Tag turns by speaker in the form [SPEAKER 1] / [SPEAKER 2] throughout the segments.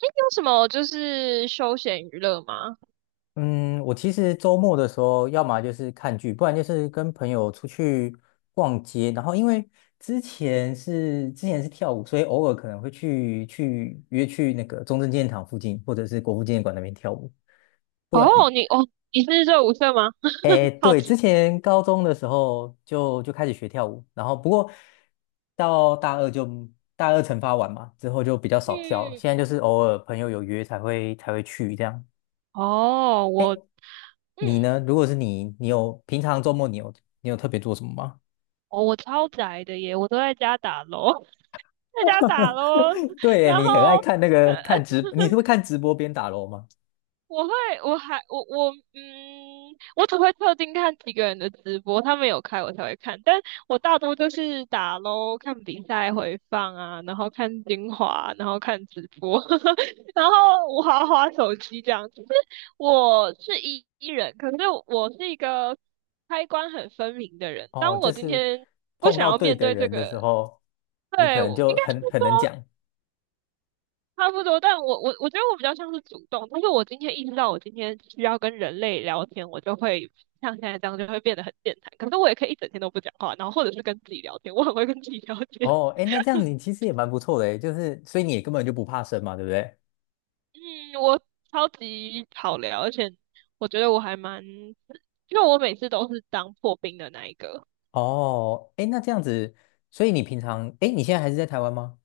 [SPEAKER 1] 有什么就是休闲娱乐吗？
[SPEAKER 2] 嗯，我其实周末的时候，要么就是看剧，不然就是跟朋友出去逛街。然后因为之前是跳舞，所以偶尔可能会去约去那个中正纪念堂附近，或者是国父纪念馆那边跳舞。不然，
[SPEAKER 1] 哦，你是热舞社吗？
[SPEAKER 2] 哎，
[SPEAKER 1] 好
[SPEAKER 2] 对，
[SPEAKER 1] 奇。
[SPEAKER 2] 之前高中的时候就开始学跳舞，然后不过到大二就大二惩罚完嘛，之后就比较少跳。现在
[SPEAKER 1] 嗯，
[SPEAKER 2] 就是偶尔朋友有约才会去这样。
[SPEAKER 1] 哦，
[SPEAKER 2] 你
[SPEAKER 1] 嗯，
[SPEAKER 2] 呢？如果是你，平常周末你有特别做什么吗？
[SPEAKER 1] 哦，我超宅的耶，我都在家打楼，在家打楼，
[SPEAKER 2] 对耶，
[SPEAKER 1] 然
[SPEAKER 2] 你很爱
[SPEAKER 1] 后
[SPEAKER 2] 看那个看直，你是会 看直播边打楼吗？
[SPEAKER 1] 我会，我还，我我，嗯，我只会特定看几个人的直播，他们有开我才会看，但我大多就是打喽，看比赛回放啊，然后看精华，然后看直播，然后我滑滑手机这样。就是我是一人，可是我是一个开关很分明的人。
[SPEAKER 2] 哦，
[SPEAKER 1] 当
[SPEAKER 2] 就
[SPEAKER 1] 我今
[SPEAKER 2] 是
[SPEAKER 1] 天不
[SPEAKER 2] 碰
[SPEAKER 1] 想
[SPEAKER 2] 到
[SPEAKER 1] 要
[SPEAKER 2] 对
[SPEAKER 1] 面
[SPEAKER 2] 的
[SPEAKER 1] 对这
[SPEAKER 2] 人的时
[SPEAKER 1] 个，
[SPEAKER 2] 候，你可
[SPEAKER 1] 对，
[SPEAKER 2] 能
[SPEAKER 1] 我应
[SPEAKER 2] 就
[SPEAKER 1] 该是
[SPEAKER 2] 很能
[SPEAKER 1] 说。
[SPEAKER 2] 讲。
[SPEAKER 1] 差不多，但我觉得我比较像是主动，但是我今天意识到我今天需要跟人类聊天，我就会像现在这样就会变得很健谈。可是我也可以一整天都不讲话，然后或者是跟自己聊天，我很会跟自己聊天。
[SPEAKER 2] 哦，哎，那这样 你其实也蛮不错的诶，就是所以你也根本就不怕生嘛，对不对？
[SPEAKER 1] 嗯，我超级好聊，而且我觉得我还蛮，因为我每次都是当破冰的那一个。
[SPEAKER 2] 哦，哎，那这样子，所以你平常，哎，你现在还是在台湾吗？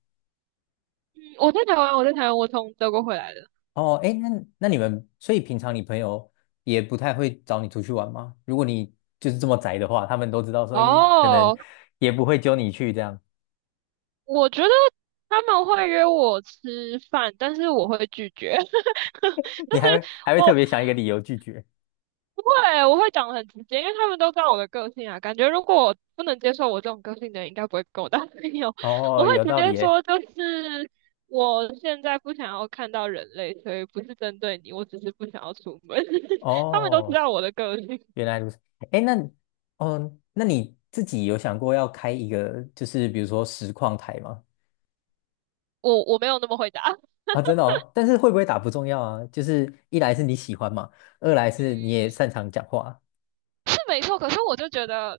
[SPEAKER 1] 嗯，我在台湾，我在台湾，我从德国回来的。
[SPEAKER 2] 哦，哎，那你们，所以平常你朋友也不太会找你出去玩吗？如果你就是这么宅的话，他们都知道说，咦，可能
[SPEAKER 1] 哦，
[SPEAKER 2] 也不会揪你去这样，
[SPEAKER 1] 我觉得他们会约我吃饭，但是我会拒绝。就
[SPEAKER 2] 你还
[SPEAKER 1] 是
[SPEAKER 2] 会还会特
[SPEAKER 1] 我
[SPEAKER 2] 别想一个理由拒绝。
[SPEAKER 1] 不会，我会讲得很直接，因为他们都知道我的个性啊。感觉如果我不能接受我这种个性的人，应该不会跟我当朋友。我
[SPEAKER 2] 哦，
[SPEAKER 1] 会
[SPEAKER 2] 有
[SPEAKER 1] 直
[SPEAKER 2] 道理
[SPEAKER 1] 接
[SPEAKER 2] 耶。
[SPEAKER 1] 说，就是我现在不想要看到人类，所以不是针对你，我只是不想要出门。他们都知
[SPEAKER 2] 哦，
[SPEAKER 1] 道我的个性，
[SPEAKER 2] 原来如此。哎，那哦，那你自己有想过要开一个，就是比如说实况台吗？
[SPEAKER 1] 我没有那么回答。
[SPEAKER 2] 啊，真的哦，但是会不会打不重要啊，就是一来是你喜欢嘛，二来是你也
[SPEAKER 1] 嗯，
[SPEAKER 2] 擅长讲话。
[SPEAKER 1] 是没错，可是我就觉得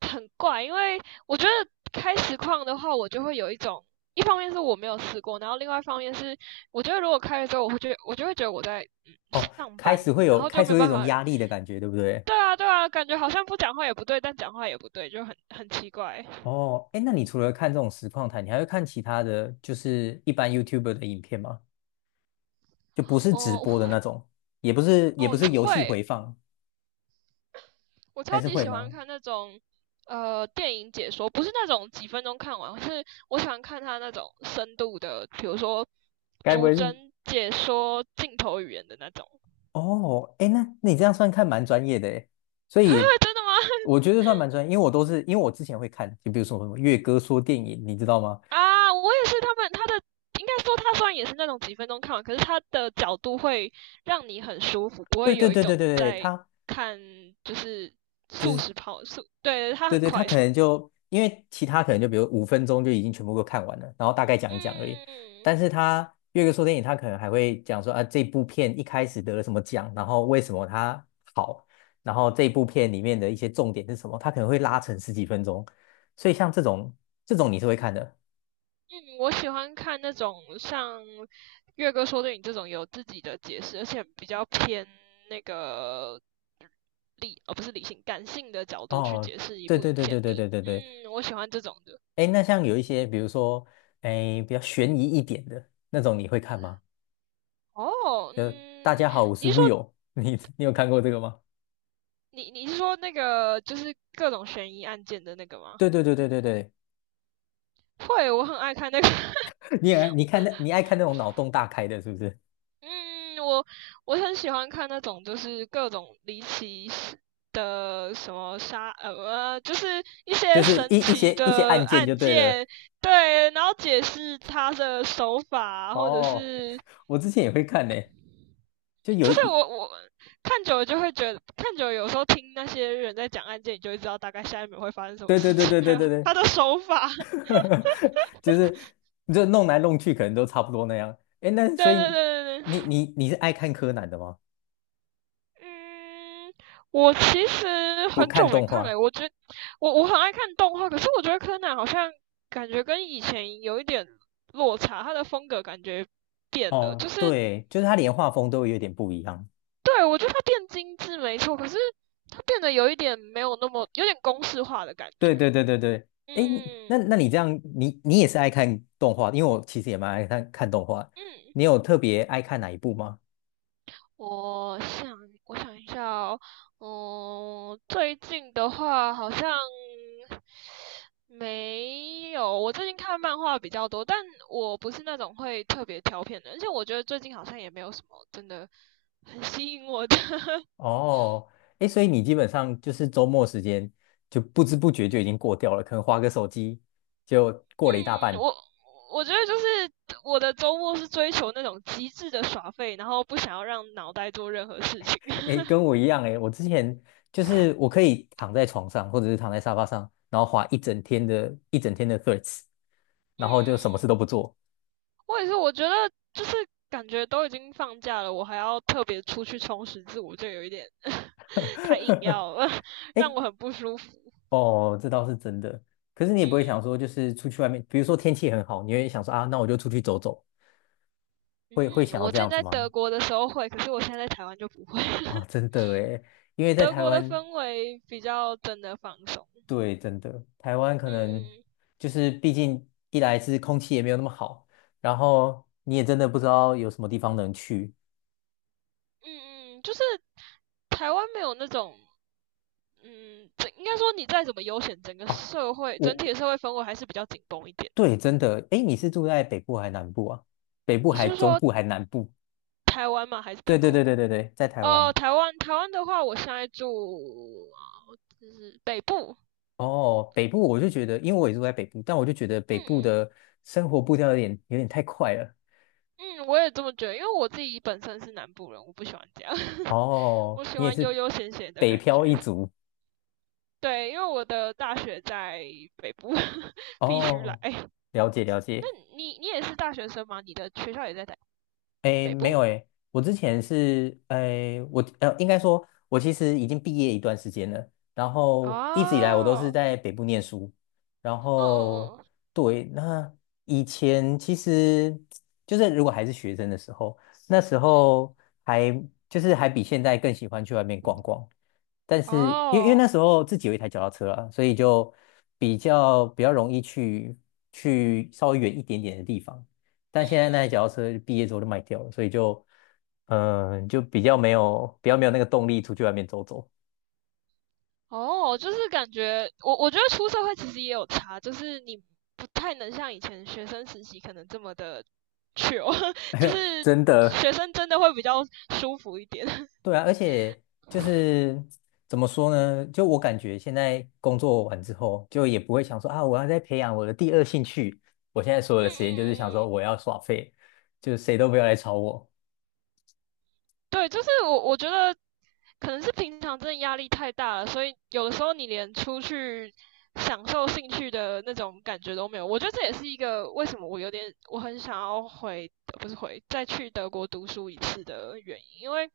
[SPEAKER 1] 很怪，因为我觉得开实况的话，我就会有一种，一方面是我没有试过，然后另外一方面是，我觉得如果开了之后，我就会觉得我在、
[SPEAKER 2] 哦，
[SPEAKER 1] 上
[SPEAKER 2] 开
[SPEAKER 1] 班，
[SPEAKER 2] 始会
[SPEAKER 1] 然
[SPEAKER 2] 有
[SPEAKER 1] 后就
[SPEAKER 2] 开
[SPEAKER 1] 没
[SPEAKER 2] 始
[SPEAKER 1] 有
[SPEAKER 2] 会有一
[SPEAKER 1] 办
[SPEAKER 2] 种
[SPEAKER 1] 法。
[SPEAKER 2] 压力的感觉，对不对？
[SPEAKER 1] 对啊，对啊，感觉好像不讲话也不对，但讲话也不对，就很奇怪。
[SPEAKER 2] 哦，哎，那你除了看这种实况台，你还会看其他的就是一般 YouTuber 的影片吗？就不是直
[SPEAKER 1] 哦、
[SPEAKER 2] 播的
[SPEAKER 1] 我
[SPEAKER 2] 那种，也不是也不
[SPEAKER 1] 哦，
[SPEAKER 2] 是游戏
[SPEAKER 1] 会，
[SPEAKER 2] 回放，
[SPEAKER 1] 我
[SPEAKER 2] 还
[SPEAKER 1] 超
[SPEAKER 2] 是
[SPEAKER 1] 级
[SPEAKER 2] 会
[SPEAKER 1] 喜欢
[SPEAKER 2] 吗？
[SPEAKER 1] 看那种电影解说，不是那种几分钟看完，是我喜欢看他那种深度的，比如说
[SPEAKER 2] 该不
[SPEAKER 1] 逐
[SPEAKER 2] 会是
[SPEAKER 1] 帧解说镜头语言的那种。
[SPEAKER 2] 哦，哎，那你这样算看蛮专业的哎，所
[SPEAKER 1] 真
[SPEAKER 2] 以
[SPEAKER 1] 的吗？
[SPEAKER 2] 我觉得算蛮专业，因为我之前会看，就比如说什么《月哥说电影》，你知道吗？
[SPEAKER 1] 啊，我也是。他的应该说他虽然也是那种几分钟看完，可是他的角度会让你很舒服，不
[SPEAKER 2] 对
[SPEAKER 1] 会
[SPEAKER 2] 对
[SPEAKER 1] 有一
[SPEAKER 2] 对对
[SPEAKER 1] 种
[SPEAKER 2] 对对，
[SPEAKER 1] 在
[SPEAKER 2] 他
[SPEAKER 1] 看就是
[SPEAKER 2] 就
[SPEAKER 1] 速
[SPEAKER 2] 是
[SPEAKER 1] 食跑速，对，他
[SPEAKER 2] 对
[SPEAKER 1] 很
[SPEAKER 2] 对，他
[SPEAKER 1] 快
[SPEAKER 2] 可能
[SPEAKER 1] 速。
[SPEAKER 2] 就因为其他可能就比如5分钟就已经全部都看完了，然后大概讲一讲而已。
[SPEAKER 1] 嗯。
[SPEAKER 2] 但是他越个说电影，他可能还会讲说啊，这部片一开始得了什么奖，然后为什么它好，然后这部片里面的一些重点是什么，他可能会拉成10几分钟。所以像这种你是会看的
[SPEAKER 1] 嗯，我喜欢看那种像月哥说的你这种有自己的解释，而且比较偏那个理，哦，不是理性，感性的角度去
[SPEAKER 2] 哦。
[SPEAKER 1] 解释一
[SPEAKER 2] 对
[SPEAKER 1] 部影
[SPEAKER 2] 对对
[SPEAKER 1] 片
[SPEAKER 2] 对
[SPEAKER 1] 的。
[SPEAKER 2] 对对对对，
[SPEAKER 1] 嗯，我喜欢这种的。
[SPEAKER 2] 哎，那像有一些比如说哎比较悬疑一点的那种，你会看吗？
[SPEAKER 1] 哦，
[SPEAKER 2] 就大
[SPEAKER 1] 嗯，
[SPEAKER 2] 家好，我是
[SPEAKER 1] 你是说
[SPEAKER 2] Will，你有看过这个吗？
[SPEAKER 1] 你是说那个就是各种悬疑案件的那个吗？
[SPEAKER 2] 对对对对对对，
[SPEAKER 1] 会，我很爱看那个。
[SPEAKER 2] 你爱看那种脑洞大开的，是不是？
[SPEAKER 1] 嗯，我很喜欢看那种就是各种离奇事的什么杀,就是一
[SPEAKER 2] 就
[SPEAKER 1] 些
[SPEAKER 2] 是一
[SPEAKER 1] 神
[SPEAKER 2] 一
[SPEAKER 1] 奇
[SPEAKER 2] 些一些
[SPEAKER 1] 的
[SPEAKER 2] 案件就
[SPEAKER 1] 案
[SPEAKER 2] 对了。
[SPEAKER 1] 件，对，然后解释他的手法，或者
[SPEAKER 2] 哦，
[SPEAKER 1] 是
[SPEAKER 2] 我之前也会看呢、就有
[SPEAKER 1] 就是
[SPEAKER 2] 一
[SPEAKER 1] 我看久了就会觉得，看久了有时候听那些人在讲案件，你就会知道大概下一秒会发生什么
[SPEAKER 2] 对对
[SPEAKER 1] 事
[SPEAKER 2] 对
[SPEAKER 1] 情，
[SPEAKER 2] 对
[SPEAKER 1] 还
[SPEAKER 2] 对
[SPEAKER 1] 有
[SPEAKER 2] 对
[SPEAKER 1] 他
[SPEAKER 2] 对，
[SPEAKER 1] 的手法，
[SPEAKER 2] 就是就弄来弄去，可能都差不多那样。哎，那 所
[SPEAKER 1] 对
[SPEAKER 2] 以
[SPEAKER 1] 对对对
[SPEAKER 2] 你
[SPEAKER 1] 对。
[SPEAKER 2] 你你是爱看柯南的吗？
[SPEAKER 1] 嗯，我其实
[SPEAKER 2] 不
[SPEAKER 1] 很久
[SPEAKER 2] 看
[SPEAKER 1] 没
[SPEAKER 2] 动
[SPEAKER 1] 看了，
[SPEAKER 2] 画？
[SPEAKER 1] 我觉我我很爱看动画，可是我觉得柯南好像感觉跟以前有一点落差，他的风格感觉变了，
[SPEAKER 2] 哦，
[SPEAKER 1] 就是
[SPEAKER 2] 对，就是他连画风都有点不一样。
[SPEAKER 1] 对，我觉得他变精致没错，可是他变得有一点没有那么有点公式化的感
[SPEAKER 2] 对
[SPEAKER 1] 觉。
[SPEAKER 2] 对对对对，哎，那
[SPEAKER 1] 嗯
[SPEAKER 2] 那你这样，你也是爱看动画的因为我其实也蛮爱看看动画。
[SPEAKER 1] 嗯。
[SPEAKER 2] 你有特别爱看哪一部吗？
[SPEAKER 1] 我想，我想一下哦，嗯，最近的话好像没有。我最近看漫画比较多，但我不是那种会特别挑片的，而且我觉得最近好像也没有什么真的很吸引我的。
[SPEAKER 2] 哦，哎，所以你基本上就是周末时间就不知不觉就已经过掉了，可能划个手机就过了一大
[SPEAKER 1] 嗯，
[SPEAKER 2] 半。
[SPEAKER 1] 我觉得就是我的周末是追求那种极致的耍废，然后不想要让脑袋做任何事情。
[SPEAKER 2] 哎，跟我一样哎，我之前就是我可以躺在床上或者是躺在沙发上，然后划一整天的 Threads，
[SPEAKER 1] 嗯
[SPEAKER 2] 然后就什么
[SPEAKER 1] 嗯。
[SPEAKER 2] 事都不做。
[SPEAKER 1] 我也是，我觉得就是感觉都已经放假了，我还要特别出去充实自我，就有一点 太硬 要了，让
[SPEAKER 2] 哎
[SPEAKER 1] 我很不舒服。
[SPEAKER 2] 哦，这倒是真的。可是你也不会
[SPEAKER 1] 嗯
[SPEAKER 2] 想说，就是出去外面，比如说天气很好，你会想说啊，那我就出去走走，会
[SPEAKER 1] 嗯嗯，
[SPEAKER 2] 想要
[SPEAKER 1] 我
[SPEAKER 2] 这
[SPEAKER 1] 之前
[SPEAKER 2] 样子
[SPEAKER 1] 在德
[SPEAKER 2] 吗？
[SPEAKER 1] 国的时候会，可是我现在在台湾就不会。
[SPEAKER 2] 哦，真的诶，因为在
[SPEAKER 1] 德
[SPEAKER 2] 台
[SPEAKER 1] 国的
[SPEAKER 2] 湾，
[SPEAKER 1] 氛围比较真的放松。
[SPEAKER 2] 对，真的，台湾可能
[SPEAKER 1] 嗯嗯
[SPEAKER 2] 就是毕竟一来是空气也没有那么好，然后你也真的不知道有什么地方能去
[SPEAKER 1] 嗯嗯，就是台湾没有那种。嗯，这应该说你再怎么悠闲，整个
[SPEAKER 2] 哦。
[SPEAKER 1] 社会整
[SPEAKER 2] 我
[SPEAKER 1] 体的社会氛围还是比较紧绷一点。
[SPEAKER 2] 对，真的，诶，你是住在北部还是南部啊？北部
[SPEAKER 1] 你
[SPEAKER 2] 还
[SPEAKER 1] 是
[SPEAKER 2] 中
[SPEAKER 1] 说
[SPEAKER 2] 部还南部？
[SPEAKER 1] 台湾吗？还是
[SPEAKER 2] 对
[SPEAKER 1] 德
[SPEAKER 2] 对
[SPEAKER 1] 国？
[SPEAKER 2] 对对对对，在台
[SPEAKER 1] 哦，
[SPEAKER 2] 湾。
[SPEAKER 1] 台湾的话，我现在住就是北部，
[SPEAKER 2] 哦，北部我就觉得，因为我也住在北部，但我就觉得北
[SPEAKER 1] 嗯
[SPEAKER 2] 部
[SPEAKER 1] 嗯
[SPEAKER 2] 的生活步调有点太快了。
[SPEAKER 1] 嗯，我也这么觉得，因为我自己本身是南部人，我不喜欢这样，我
[SPEAKER 2] 哦，
[SPEAKER 1] 喜
[SPEAKER 2] 你也
[SPEAKER 1] 欢悠
[SPEAKER 2] 是
[SPEAKER 1] 悠闲闲的
[SPEAKER 2] 北
[SPEAKER 1] 感
[SPEAKER 2] 漂
[SPEAKER 1] 觉。
[SPEAKER 2] 一族。
[SPEAKER 1] 对，因为我的大学在北部，必须来。
[SPEAKER 2] 哦，了解了
[SPEAKER 1] 那
[SPEAKER 2] 解。
[SPEAKER 1] 你也是大学生吗？你的学校也在
[SPEAKER 2] 诶，
[SPEAKER 1] 北
[SPEAKER 2] 没有
[SPEAKER 1] 部？
[SPEAKER 2] 诶，我之前是诶，应该说，我其实已经毕业一段时间了，然后一直以来我都是
[SPEAKER 1] 哦，
[SPEAKER 2] 在北部念书，然
[SPEAKER 1] 嗯
[SPEAKER 2] 后
[SPEAKER 1] 嗯嗯
[SPEAKER 2] 对，那以前其实就是如果还是学生的时候，那时候还就是还比现在更喜欢去外面逛逛，但
[SPEAKER 1] 嗯，
[SPEAKER 2] 是因为
[SPEAKER 1] 哦，
[SPEAKER 2] 那时候自己有一台脚踏车啊，所以就比较容易去稍微远一点点的地方。但
[SPEAKER 1] 嗯
[SPEAKER 2] 现在那
[SPEAKER 1] 嗯
[SPEAKER 2] 台脚踏
[SPEAKER 1] 嗯。
[SPEAKER 2] 车毕业之后就卖掉了，所以就比较没有那个动力出去外面走走。
[SPEAKER 1] 哦，就是感觉我觉得出社会其实也有差，就是你不太能像以前学生时期可能这么的 chill，就是
[SPEAKER 2] 真的，
[SPEAKER 1] 学生真的会比较舒服一点。嗯
[SPEAKER 2] 对啊，而且就是怎么说呢？就我感觉现在工作完之后，就也不会想说啊，我要再培养我的第二兴趣。我现在所有
[SPEAKER 1] 嗯
[SPEAKER 2] 的时间就是想
[SPEAKER 1] 嗯
[SPEAKER 2] 说
[SPEAKER 1] 嗯。
[SPEAKER 2] 我要耍废，就谁都不要来吵我。
[SPEAKER 1] 对，就是我觉得可能是平常真的压力太大了，所以有的时候你连出去享受兴趣的那种感觉都没有。我觉得这也是一个为什么我有点我很想要回，不是回，再去德国读书一次的原因，因为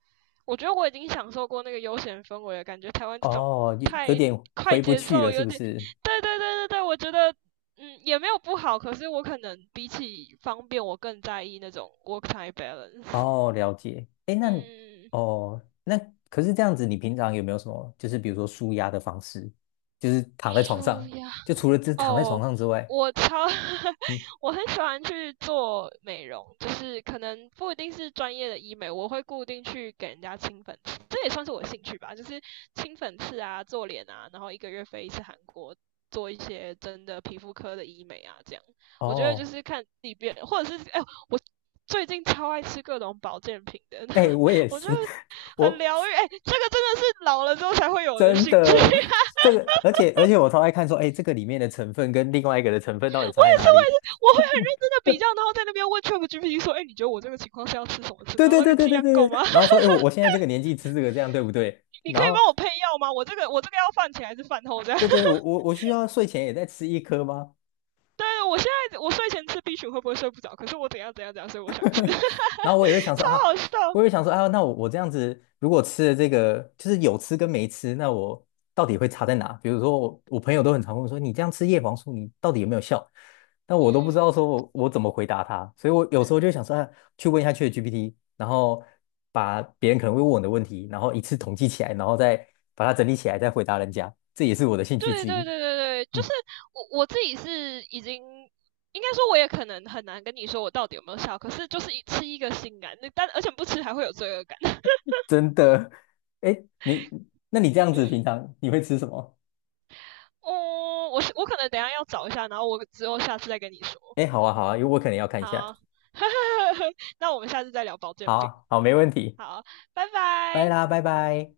[SPEAKER 1] 我觉得我已经享受过那个悠闲氛围了，感觉台湾这种
[SPEAKER 2] 哦，有
[SPEAKER 1] 太
[SPEAKER 2] 有点
[SPEAKER 1] 快
[SPEAKER 2] 回不
[SPEAKER 1] 节
[SPEAKER 2] 去
[SPEAKER 1] 奏
[SPEAKER 2] 了，是
[SPEAKER 1] 有
[SPEAKER 2] 不
[SPEAKER 1] 点，
[SPEAKER 2] 是？
[SPEAKER 1] 对对对对对，我觉得。嗯，也没有不好，可是我可能比起方便，我更在意那种 work-time balance。
[SPEAKER 2] 哦，了解。哎，那
[SPEAKER 1] 嗯，
[SPEAKER 2] 哦，那可是这样子，你平常有没有什么，就是比如说舒压的方式，就是躺在床
[SPEAKER 1] 舒
[SPEAKER 2] 上，
[SPEAKER 1] 压
[SPEAKER 2] 就除了这躺在床
[SPEAKER 1] 哦，
[SPEAKER 2] 上之外，
[SPEAKER 1] 我超
[SPEAKER 2] 你
[SPEAKER 1] 我很喜欢去做美容，就是可能不一定是专业的医美，我会固定去给人家清粉刺，这也算是我的兴趣吧，就是清粉刺啊、做脸啊，然后一个月飞一次韩国，做一些真的皮肤科的医美啊，这样我觉得就
[SPEAKER 2] 哦，
[SPEAKER 1] 是看自己变，或者是哎、我最近超爱吃各种保健品的，
[SPEAKER 2] 哎，我也
[SPEAKER 1] 我觉得
[SPEAKER 2] 是，
[SPEAKER 1] 很
[SPEAKER 2] 我
[SPEAKER 1] 疗愈，哎、这个真的是老了之后才会有的
[SPEAKER 2] 真
[SPEAKER 1] 兴趣。
[SPEAKER 2] 的我这个，而且我超爱看说，哎，这个里面的成分跟另外一个的成分
[SPEAKER 1] 我
[SPEAKER 2] 到底差
[SPEAKER 1] 也
[SPEAKER 2] 在哪
[SPEAKER 1] 是，我
[SPEAKER 2] 里？
[SPEAKER 1] 也 是，我会很认真的比较，然后在那边问 ChatGPT 说，哎、欸你觉得我这个情况是要吃什么吃？
[SPEAKER 2] 对
[SPEAKER 1] 然后
[SPEAKER 2] 对
[SPEAKER 1] 那
[SPEAKER 2] 对
[SPEAKER 1] 个
[SPEAKER 2] 对
[SPEAKER 1] 剂
[SPEAKER 2] 对
[SPEAKER 1] 量
[SPEAKER 2] 对
[SPEAKER 1] 够
[SPEAKER 2] 对。
[SPEAKER 1] 吗？
[SPEAKER 2] 然后说，哎，我现在这个年纪吃这个，这样对不对？
[SPEAKER 1] 你可
[SPEAKER 2] 然
[SPEAKER 1] 以
[SPEAKER 2] 后
[SPEAKER 1] 帮我配药吗？我这个要饭前还是饭后这样？
[SPEAKER 2] 对对，我需要睡前也再吃一颗吗？
[SPEAKER 1] 对，我现在我睡前吃 B 群会不会睡不着？可是我怎样怎样怎样，所以我想吃，
[SPEAKER 2] 然后我也会 想说
[SPEAKER 1] 超
[SPEAKER 2] 啊，
[SPEAKER 1] 好笑。
[SPEAKER 2] 我也会想说啊，那我这样子如果吃了这个，就是有吃跟没吃，那我到底会差在哪？比如说我朋友都很常问我说，你这样吃叶黄素，你到底有没有效？但
[SPEAKER 1] 嗯
[SPEAKER 2] 我都不知道
[SPEAKER 1] 嗯，
[SPEAKER 2] 说我怎么回答他，所以我有时候就想说啊，去问一下 ChatGPT，然后把别人可能会问我的问题，然后一次统计起来，然后再把它整理起来，再回答人家，这也是我的兴趣
[SPEAKER 1] 对
[SPEAKER 2] 之
[SPEAKER 1] 对
[SPEAKER 2] 一。
[SPEAKER 1] 对对对，就
[SPEAKER 2] 嗯，
[SPEAKER 1] 是我自己是已经。应该说，我也可能很难跟你说我到底有没有效，可是就是一吃一个心安，那但而且不吃还会有罪恶感。
[SPEAKER 2] 真的。哎，你那你这样子
[SPEAKER 1] 嗯，
[SPEAKER 2] 平常你会吃什么？
[SPEAKER 1] 哦，我可能等一下要找一下，然后我之后下次再跟你说。
[SPEAKER 2] 哎，好啊，好啊，因为我可能要看一下。
[SPEAKER 1] 好，那我们下次再聊保健品。
[SPEAKER 2] 好好，没问题，
[SPEAKER 1] 好，拜拜。
[SPEAKER 2] 拜啦，拜拜。